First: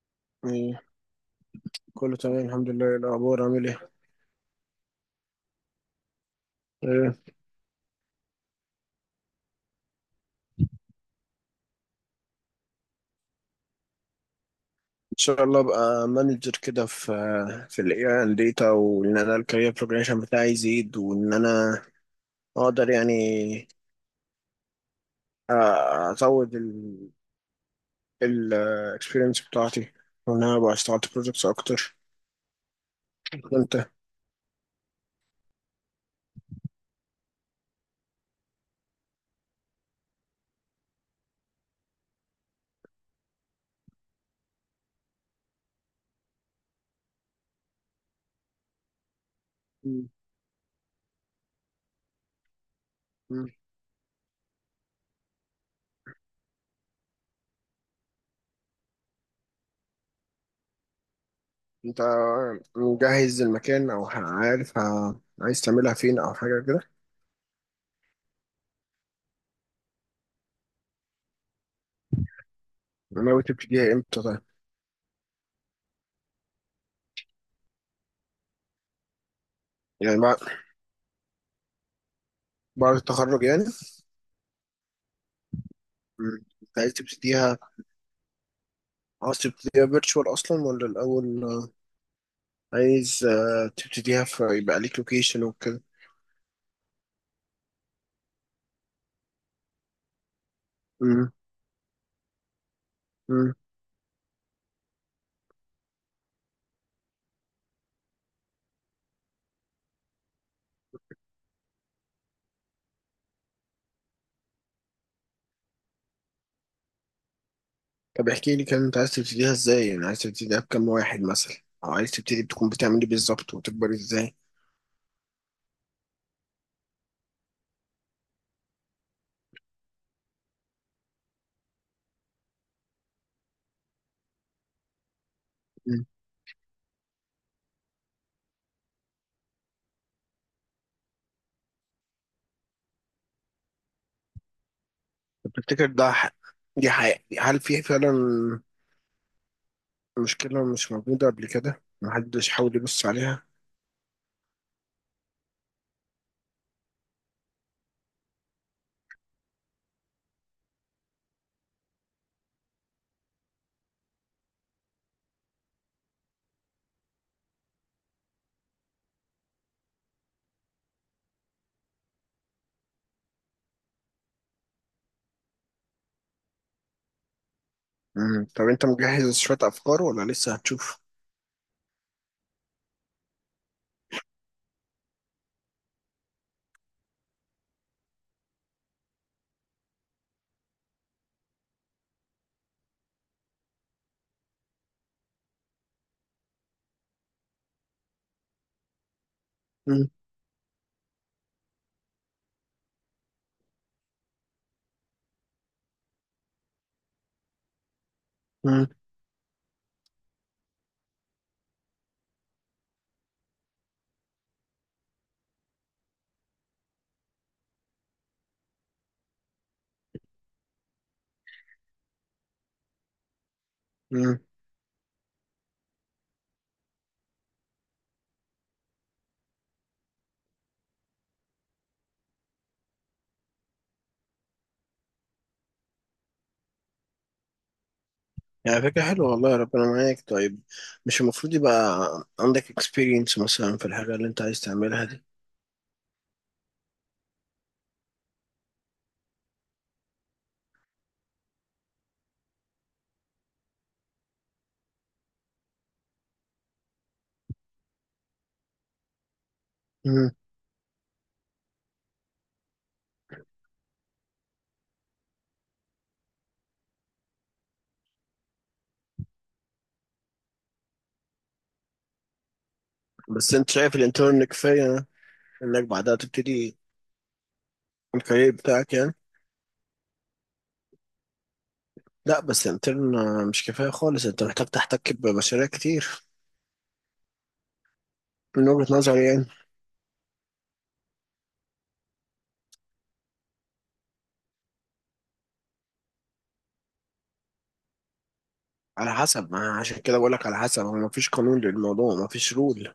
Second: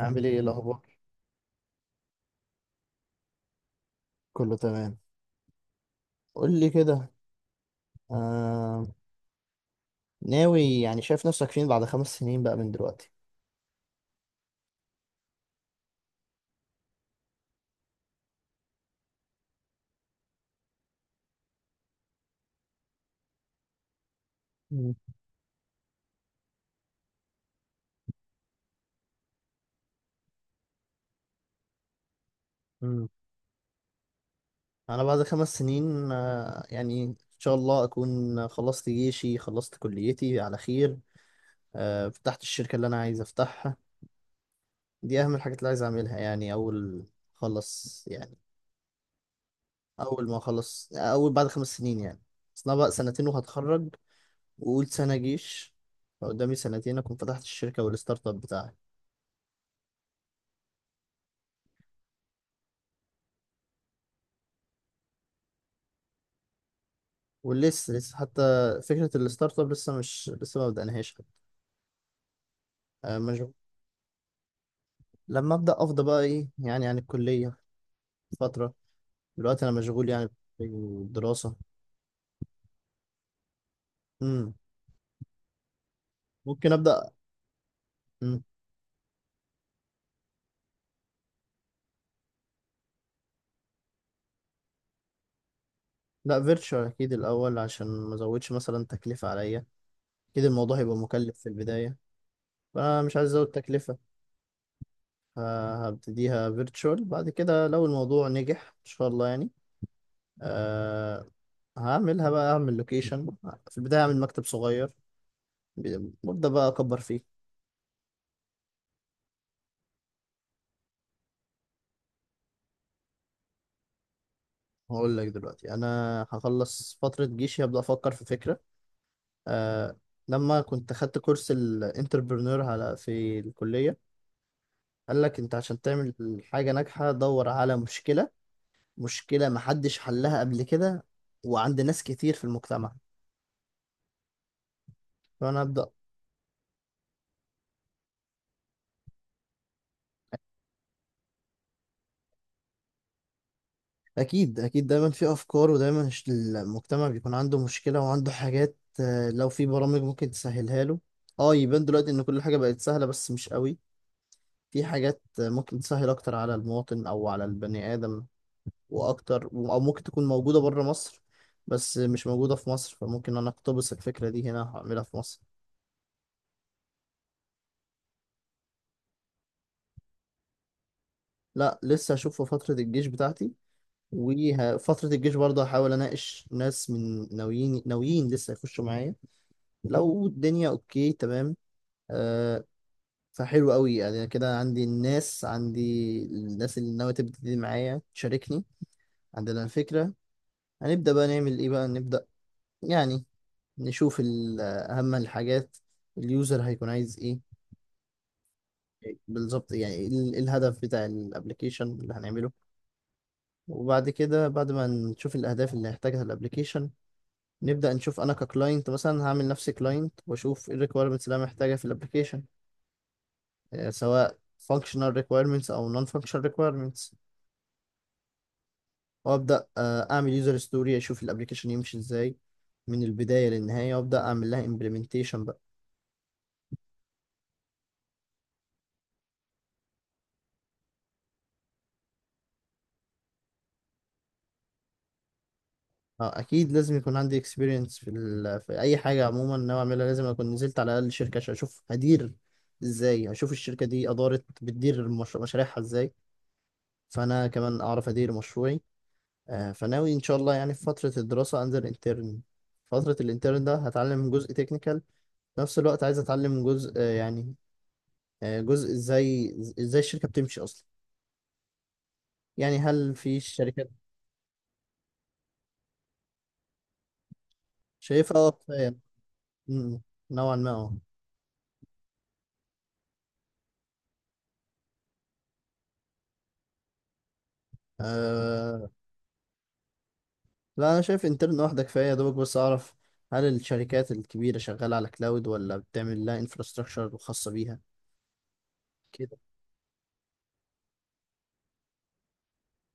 عامل ايه الاخبار؟ إيه. كله تمام الحمد لله، إيه الأخبار عامل إيه؟ كله تمام. قول لي كده. إيه، آه... ناوي، يعني شايف نفسك فين بعد 5 سنين بقى من دلوقتي؟ إن شاء الله أبقى مانجر كده في ال AI and data، وإن أنا الكارير بروجريشن بتاعي يزيد، وإن أنا أقدر يعني مم. أ- أزود ال experience بتاعتي، وإن أنا أبقى اشتغلت projects أكتر. مم. وأنت؟ انا بعد 5 سنين يعني ان شاء الله اكون خلصت جيشي، خلصت كليتي على خير. فتحت الشركة اللي انا عايز افتحها. دي اهم الحاجات اللي عايز اعملها، يعني اول خلص يعني، مم. اول ما اخلص، اول بعد 5 سنين يعني. اصل انا بقى سنتين مم. وهتخرج وقول سنة جيش، فقدامي سنتين اكون فتحت الشركة والستارت اب بتاعي. أنت مجهز المكان أو عارف عايز تعملها فين أو حاجة كده؟ ولسه حتى فكرة الستارت اب لسه ما بدأناهاش. ناوي مشغول. تبتديها إمتى طيب؟ لما أبدأ أفضى بقى، إيه يعني عن الكلية فترة، دلوقتي أنا مشغول يعني يعني بعد بالدراسة. بعد التخرج يعني؟ مم. مم. ممكن أنت عايز أبدأ. تبتديها، مم. عاوز تبتديها فيرتشوال اصلا ولا الاول عايز تبتديها فيبقى ليك لوكيشن وكده؟ لا فيرتشوال أكيد الأول، عشان ما أزودش مثلا تكلفة عليا. أكيد الموضوع هيبقى مم. مكلف في البداية، فأنا مش عايز أزود مم. تكلفة. فهبتديها فيرتشوال، بعد كده لو الموضوع نجح إن شاء الله يعني، أه، هعملها بقى، أعمل لوكيشن. في البداية أعمل مكتب صغير وأبدأ بقى أكبر فيه. طب احكي لي كان انت عايز تبتديها ازاي، يعني عايز تبتديها بكام واحد مثلا، او عايز تبتدي بتكون بتعمل ايه بالظبط وتكبر ازاي؟ هقول لك دلوقتي، انا هخلص فتره جيشي، هبدا افكر في فكره. آه لما كنت خدت كورس الانتربرنور على في الكليه، قال لك انت عشان مم. تعمل حاجه ناجحه دور على مشكله، مشكله محدش حلها قبل كده وعند ناس كتير في المجتمع، طب فانا تفتكر ابدا. ده دي حقيقة؟ هل في فعلا مشكلة مش موجودة قبل كده محدش حاول يبص عليها؟ اكيد اكيد، دايما في افكار، ودايما المجتمع بيكون عنده مشكله وعنده حاجات. لو في برامج ممكن تسهلها له. اه، يبان دلوقتي ان كل حاجه بقت سهله بس مش قوي. في حاجات ممكن تسهل أكتر على المواطن أو على البني آدم وأكتر، أو ممكن تكون موجودة بره مصر بس مش موجودة في مصر، فممكن أنا أقتبس الفكرة دي هنا هعملها في مصر. مم. طب انت مجهز شوية افكار ولا لسه هتشوف؟ لا لسه هشوف في فترة الجيش بتاعتي. وفترة الجيش برضه هحاول أناقش ناس، من ناويين ناويين لسه يخشوا معايا. لو الدنيا أوكي تمام، أه، فحلو قوي يعني، كده عندي الناس، عندي الناس اللي ناوية تبتدي معايا تشاركني، عندنا مم. الفكرة. هنبدأ بقى نعمل إيه، بقى نبدأ يعني نشوف أهم الحاجات. اليوزر هيكون عايز إيه مم. بالظبط، يعني إيه الهدف بتاع الابلكيشن اللي هنعمله. وبعد كده، بعد ما نشوف الأهداف اللي هيحتاجها الابلكيشن، نبدأ نشوف أنا ككلاينت مثلا، هعمل نفسي كلاينت وأشوف إيه الريكويرمنتس اللي أنا محتاجها في الابلكيشن، سواء مم. functional requirements أو non functional requirements. وأبدأ أعمل يوزر ستوري، أشوف الابلكيشن يمشي إزاي من البداية للنهاية، وأبدأ أعمل لها implementation. يعني فكرة حلوة والله، ربنا معاك. طيب مش المفروض يبقى عندك experience مثلا في الحاجة اللي انت عايز تعملها دي؟ اه اكيد، لازم يكون عندي اكسبيرينس في, ال... في اي حاجه. عموما ناوي اعملها لازم اكون نزلت على الاقل شركه عشان اشوف هدير ازاي، اشوف الشركه دي ادارت بتدير مش... مشاريعها ازاي، فانا كمان اعرف ادير مشروعي. فناوي ان مم. شاء الله يعني في فتره الدراسه انزل انترن. فتره الانترن ده هتعلم جزء تكنيكال، في نفس الوقت عايز اتعلم جزء يعني جزء ازاي الشركه بتمشي اصلا. يعني هل في بس انت شركات. شايف الانترن كفاية انك بعدها تبتدي شايفها اه الكارير كفايه. بتاعك يعني؟ م- نوعا ما. لا، بس الانترن مش كفاية خالص، انت محتاج تحتك بمشاريع كتير، من وجهة اه نظري يعني. لا انا شايف انترن واحده كفايه، يا دوبك بس اعرف هل الشركات الكبيره شغاله على كلاود ولا بتعمل لها انفراستراكشر خاصه بيها، على كده حسب ما، عشان كده بقولك على حسب، هو مفيش قانون للموضوع، مفيش رول.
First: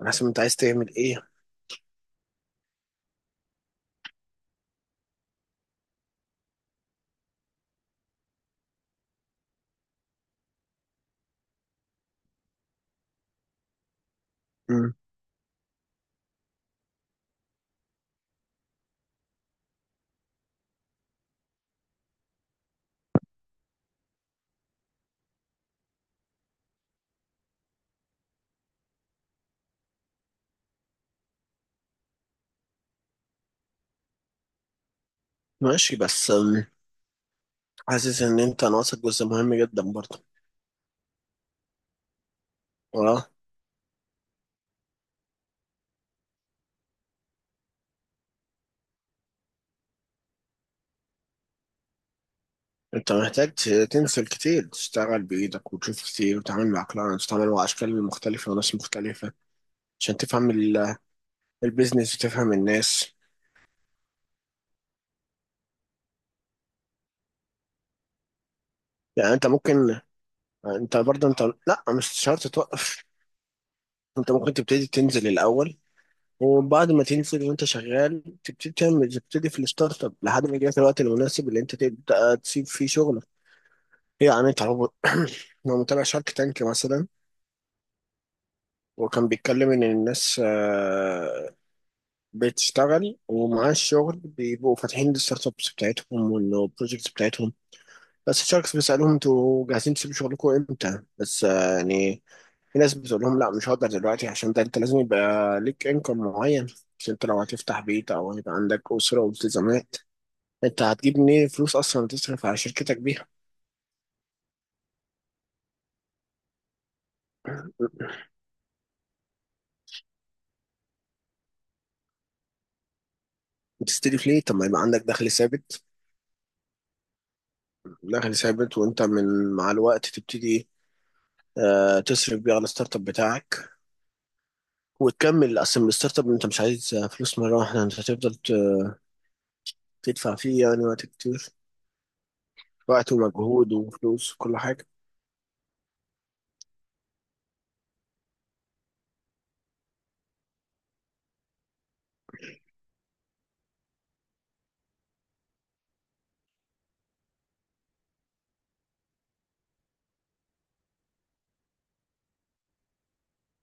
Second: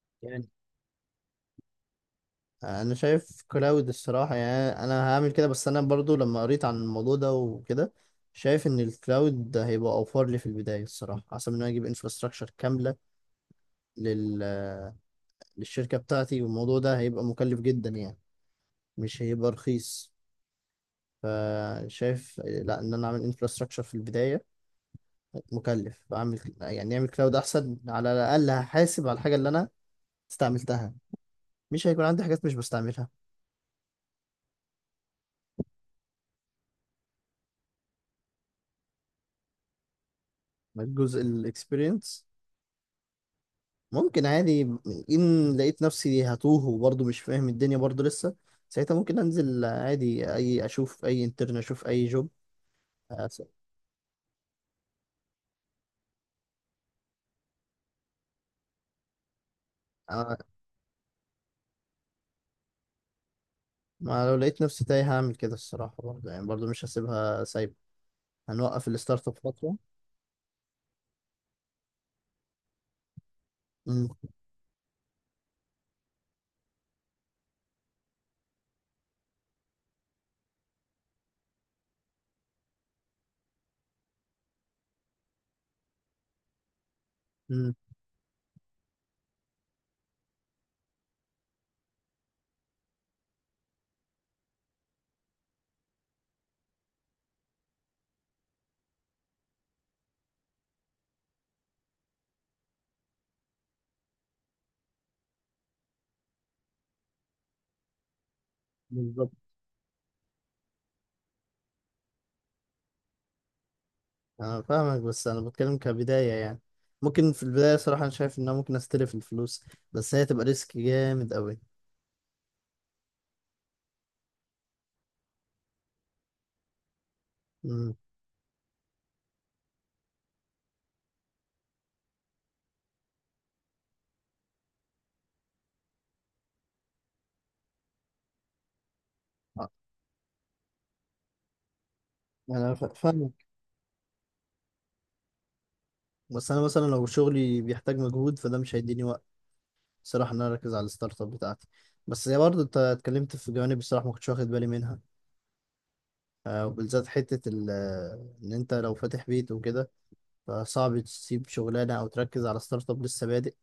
على حسب انت يعني. عايز تعمل ايه. انا شايف كلاود الصراحه، يعني انا هعمل كده. بس انا برضو لما قريت عن الموضوع ده وكده، شايف ان الكلاود ده هيبقى اوفر لي في البدايه الصراحه، احسن من إن انا اجيب انفراستراكشر كامله لل مم. للشركه بتاعتي، والموضوع ده هيبقى مكلف جدا يعني، مش هيبقى رخيص. فشايف لا، ان انا اعمل انفراستراكشر في البدايه مكلف، اعمل يعني اعمل كلاود احسن، على الاقل هحاسب على الحاجه اللي انا استعملتها، مش هيكون عندي حاجات مش بستعملها. ماشي، بس حاسس ان انت ناقصك جزء مهم جدا برضه. جزء الاكسبيرينس اه، ممكن عادي، ان لقيت نفسي هتوه وبرضه مش فاهم الدنيا برضه لسه، ساعتها ممكن انزل عادي، اي اشوف اي انترن، اشوف اي جوب. انت أس- محتاج تنزل كتير، تشتغل بايدك وتشوف كتير وتتعامل مع كلاينتس وتتعامل مع اشكال مختلفه وناس مختلفه، عشان أنا- تفهم البيزنس وتفهم الناس. ما لو لقيت نفسي تايه هعمل كده الصراحه، برضه يعني، برضه مش هسيبها سايبه، هنوقف الستارت يعني اب انت فتره. ممكن، انت برضه انت، لا مش شرط توقف. انت ممكن تبتدي تنزل الاول، وبعد ما تنزل وانت شغال تبتدي تعمل، تبتدي في الستارت اب لحد ما يجيلك الوقت المناسب اللي انت تبدا تسيب فيه شغلك. يعني انت لو لو متابع شارك تانك مثلا، امم. وكان بيتكلم ان الناس بتشتغل ومعاها الشغل بيبقوا فاتحين الستارت ابس بتاعتهم والبروجكتس بتاعتهم، بس الشركس بيسألهم انتوا جاهزين تسيبوا شغلكم امتى؟ بس يعني في ناس بتقول لهم لا مش هقدر دلوقتي، عشان ده انت لازم يبقى ليك انكم معين، عشان انت لو هتفتح بيت او هيبقى عندك اسره بالظبط. والتزامات، انت هتجيب منين فلوس اصلا تصرف على شركتك بيها؟ انا فاهمك، بس انا بتكلم كبداية يعني. ممكن في البداية صراحة انا شايف ان انا ممكن استلف الفلوس، بس هي تبقى ريسك جامد قوي. تستلف ليه؟ طب ما يبقى عندك دخل ثابت، امم. دخل ثابت، وانت من مع الوقت تبتدي تصرف بيه على الستارت اب بتاعك، وتكمل اصلا الستارت اب. انت مش عايز فلوس مره واحده، انت هتفضل تدفع فيه يعني وقت كتير، وقت فاهمك. ومجهود وفلوس وكل حاجه. بس انا مثلا لو شغلي بيحتاج مجهود فده مش هيديني وقت صراحة ان انا اركز على الستارت اب بتاعتي. بس هي برضه، انت اتكلمت في جوانب الصراحة ما كنتش واخد بالي منها. وبالذات حتة ان انت لو فاتح بيت وكده، فصعب تسيب شغلانة او تركز على ستارت اب لسه بادئ.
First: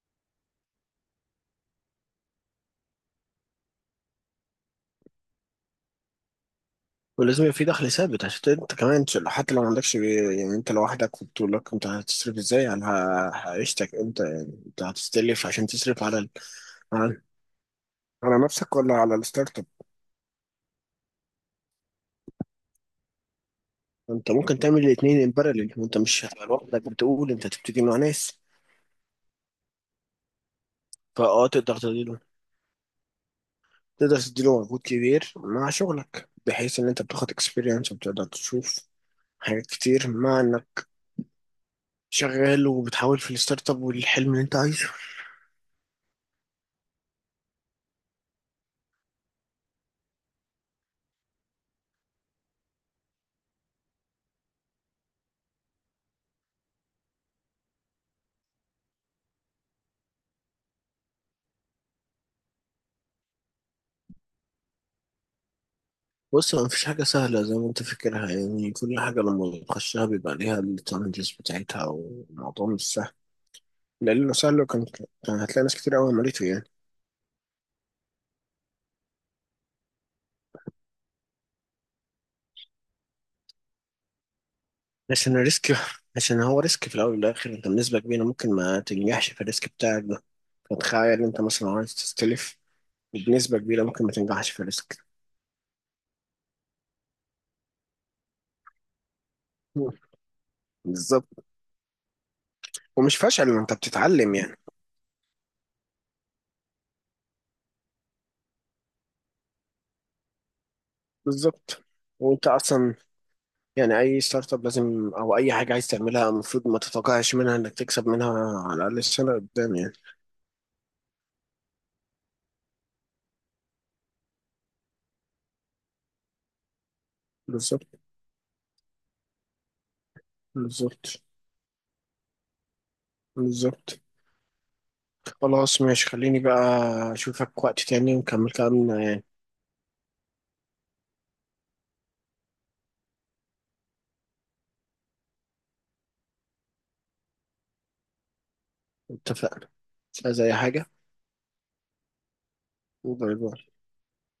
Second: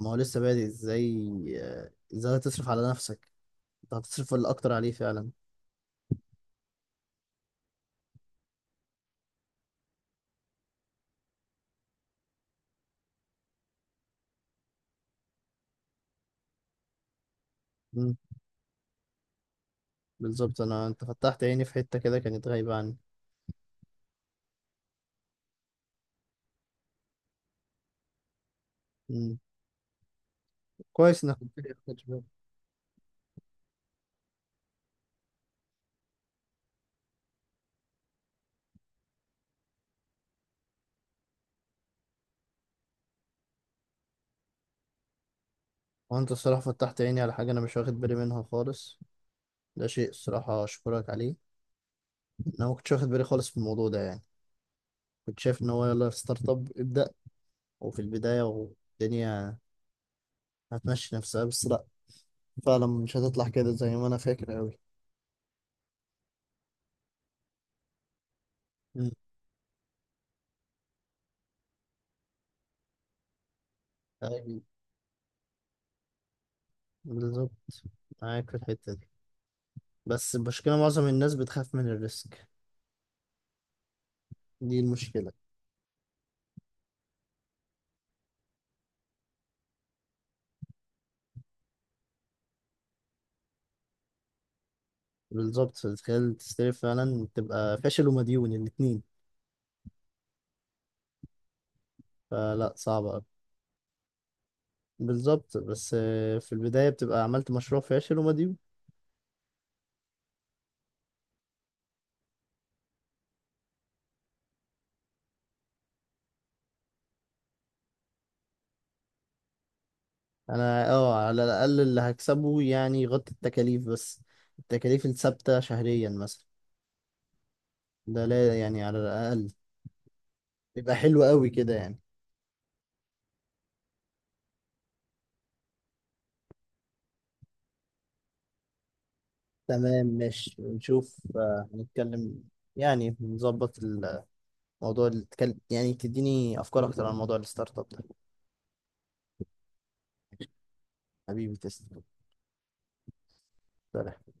ما هو لسه بادئ ازاي، ازاي هتصرف على نفسك، انت هتصرف ولا اكتر عليه فعلا؟ ولازم يبقى في دخل ثابت، عشان انت كمان حتى لو ما عندكش يعني انت لوحدك في بطولك، انت هتصرف ازاي على عيشتك انت؟ يعني انت هتستلف عشان تصرف على على مم. على نفسك ولا على الستارت اب؟ بالظبط، انت فتحت عيني في حتة كده كانت غايبة عني. انت ممكن تعمل الاثنين ان باراليل، وانت مش هتبقى لوحدك، بتقول انت هتبتدي مع ناس. مم. كويس انك فاه قلت لي، تقدر أخد تدير، بالي. تقدر تديله مجهود كبير مع شغلك، بحيث ان انت بتاخد اكسبيرينس وبتقدر تشوف حاجات كتير مع انك شغال وبتحاول في الستارت اب والحلم اللي انت عايزه. وانت الصراحة فتحت عيني على حاجة انا مش واخد بالي منها خالص، ده شيء الصراحة اشكرك عليه. انا ما كنتش واخد بالي خالص في الموضوع ده يعني، كنت شايف ان هو يلا ستارت اب ابدأ، وفي البداية والدنيا هتمشي نفسها بس. فعلا مش هتطلع كده زي ما انا فاكر قوي. بص، ما فيش حاجة سهلة زي ما انت فاكرها، يعني كل مم. حاجة لما بتخشها بيبقى ليها التشالنجز بتاعتها والموضوع مش سهل. لأنه أيوة، سهل كان، كان هتلاقي ناس كتير قوي عملته يعني. بالظبط، معاك في الحتة دي. بس المشكلة معظم الناس بتخاف من الريسك، دي المشكلة. عشان الريسك، عشان هو ريسك في الأول والآخر، انت بنسبة كبيرة ممكن ما تنجحش في الريسك بتاعك ده. فتخيل انت مثلا عايز تستلف، بنسبة كبيرة ممكن ما تنجحش في الريسك. بالظبط، فتخيل تستلف فعلا تبقى فاشل ومديون الاتنين، بالظبط. فلا صعبة ومش أوي. فشل، ما انت بتتعلم يعني. بالظبط، بس في البداية بتبقى عملت مشروع فاشل ومديون. بالظبط. وانت اصلا يعني اي ستارت اب لازم، او اي حاجه عايز تعملها، المفروض ما تتوقعش منها انك تكسب منها، على الاقل السنه قدام يعني. أنا اه، على الأقل اللي هكسبه يعني يغطي التكاليف بس، التكاليف الثابتة شهريا مثلا، بالظبط. ده لا يعني على الأقل يبقى بالظبط. حلو قوي كده يعني. بالظبط. خلاص، ماشي. خليني بقى اشوفك وقت تاني ونكمل كلامنا يعني. تمام ماشي، نشوف هنتكلم يعني، نظبط الموضوع اللي تكلم يعني، تديني أفكار أكتر عن موضوع الستارت اب ده. اتفقنا، مش عايز اي حاجه. حبيبي تسلم. باي باي. سلام.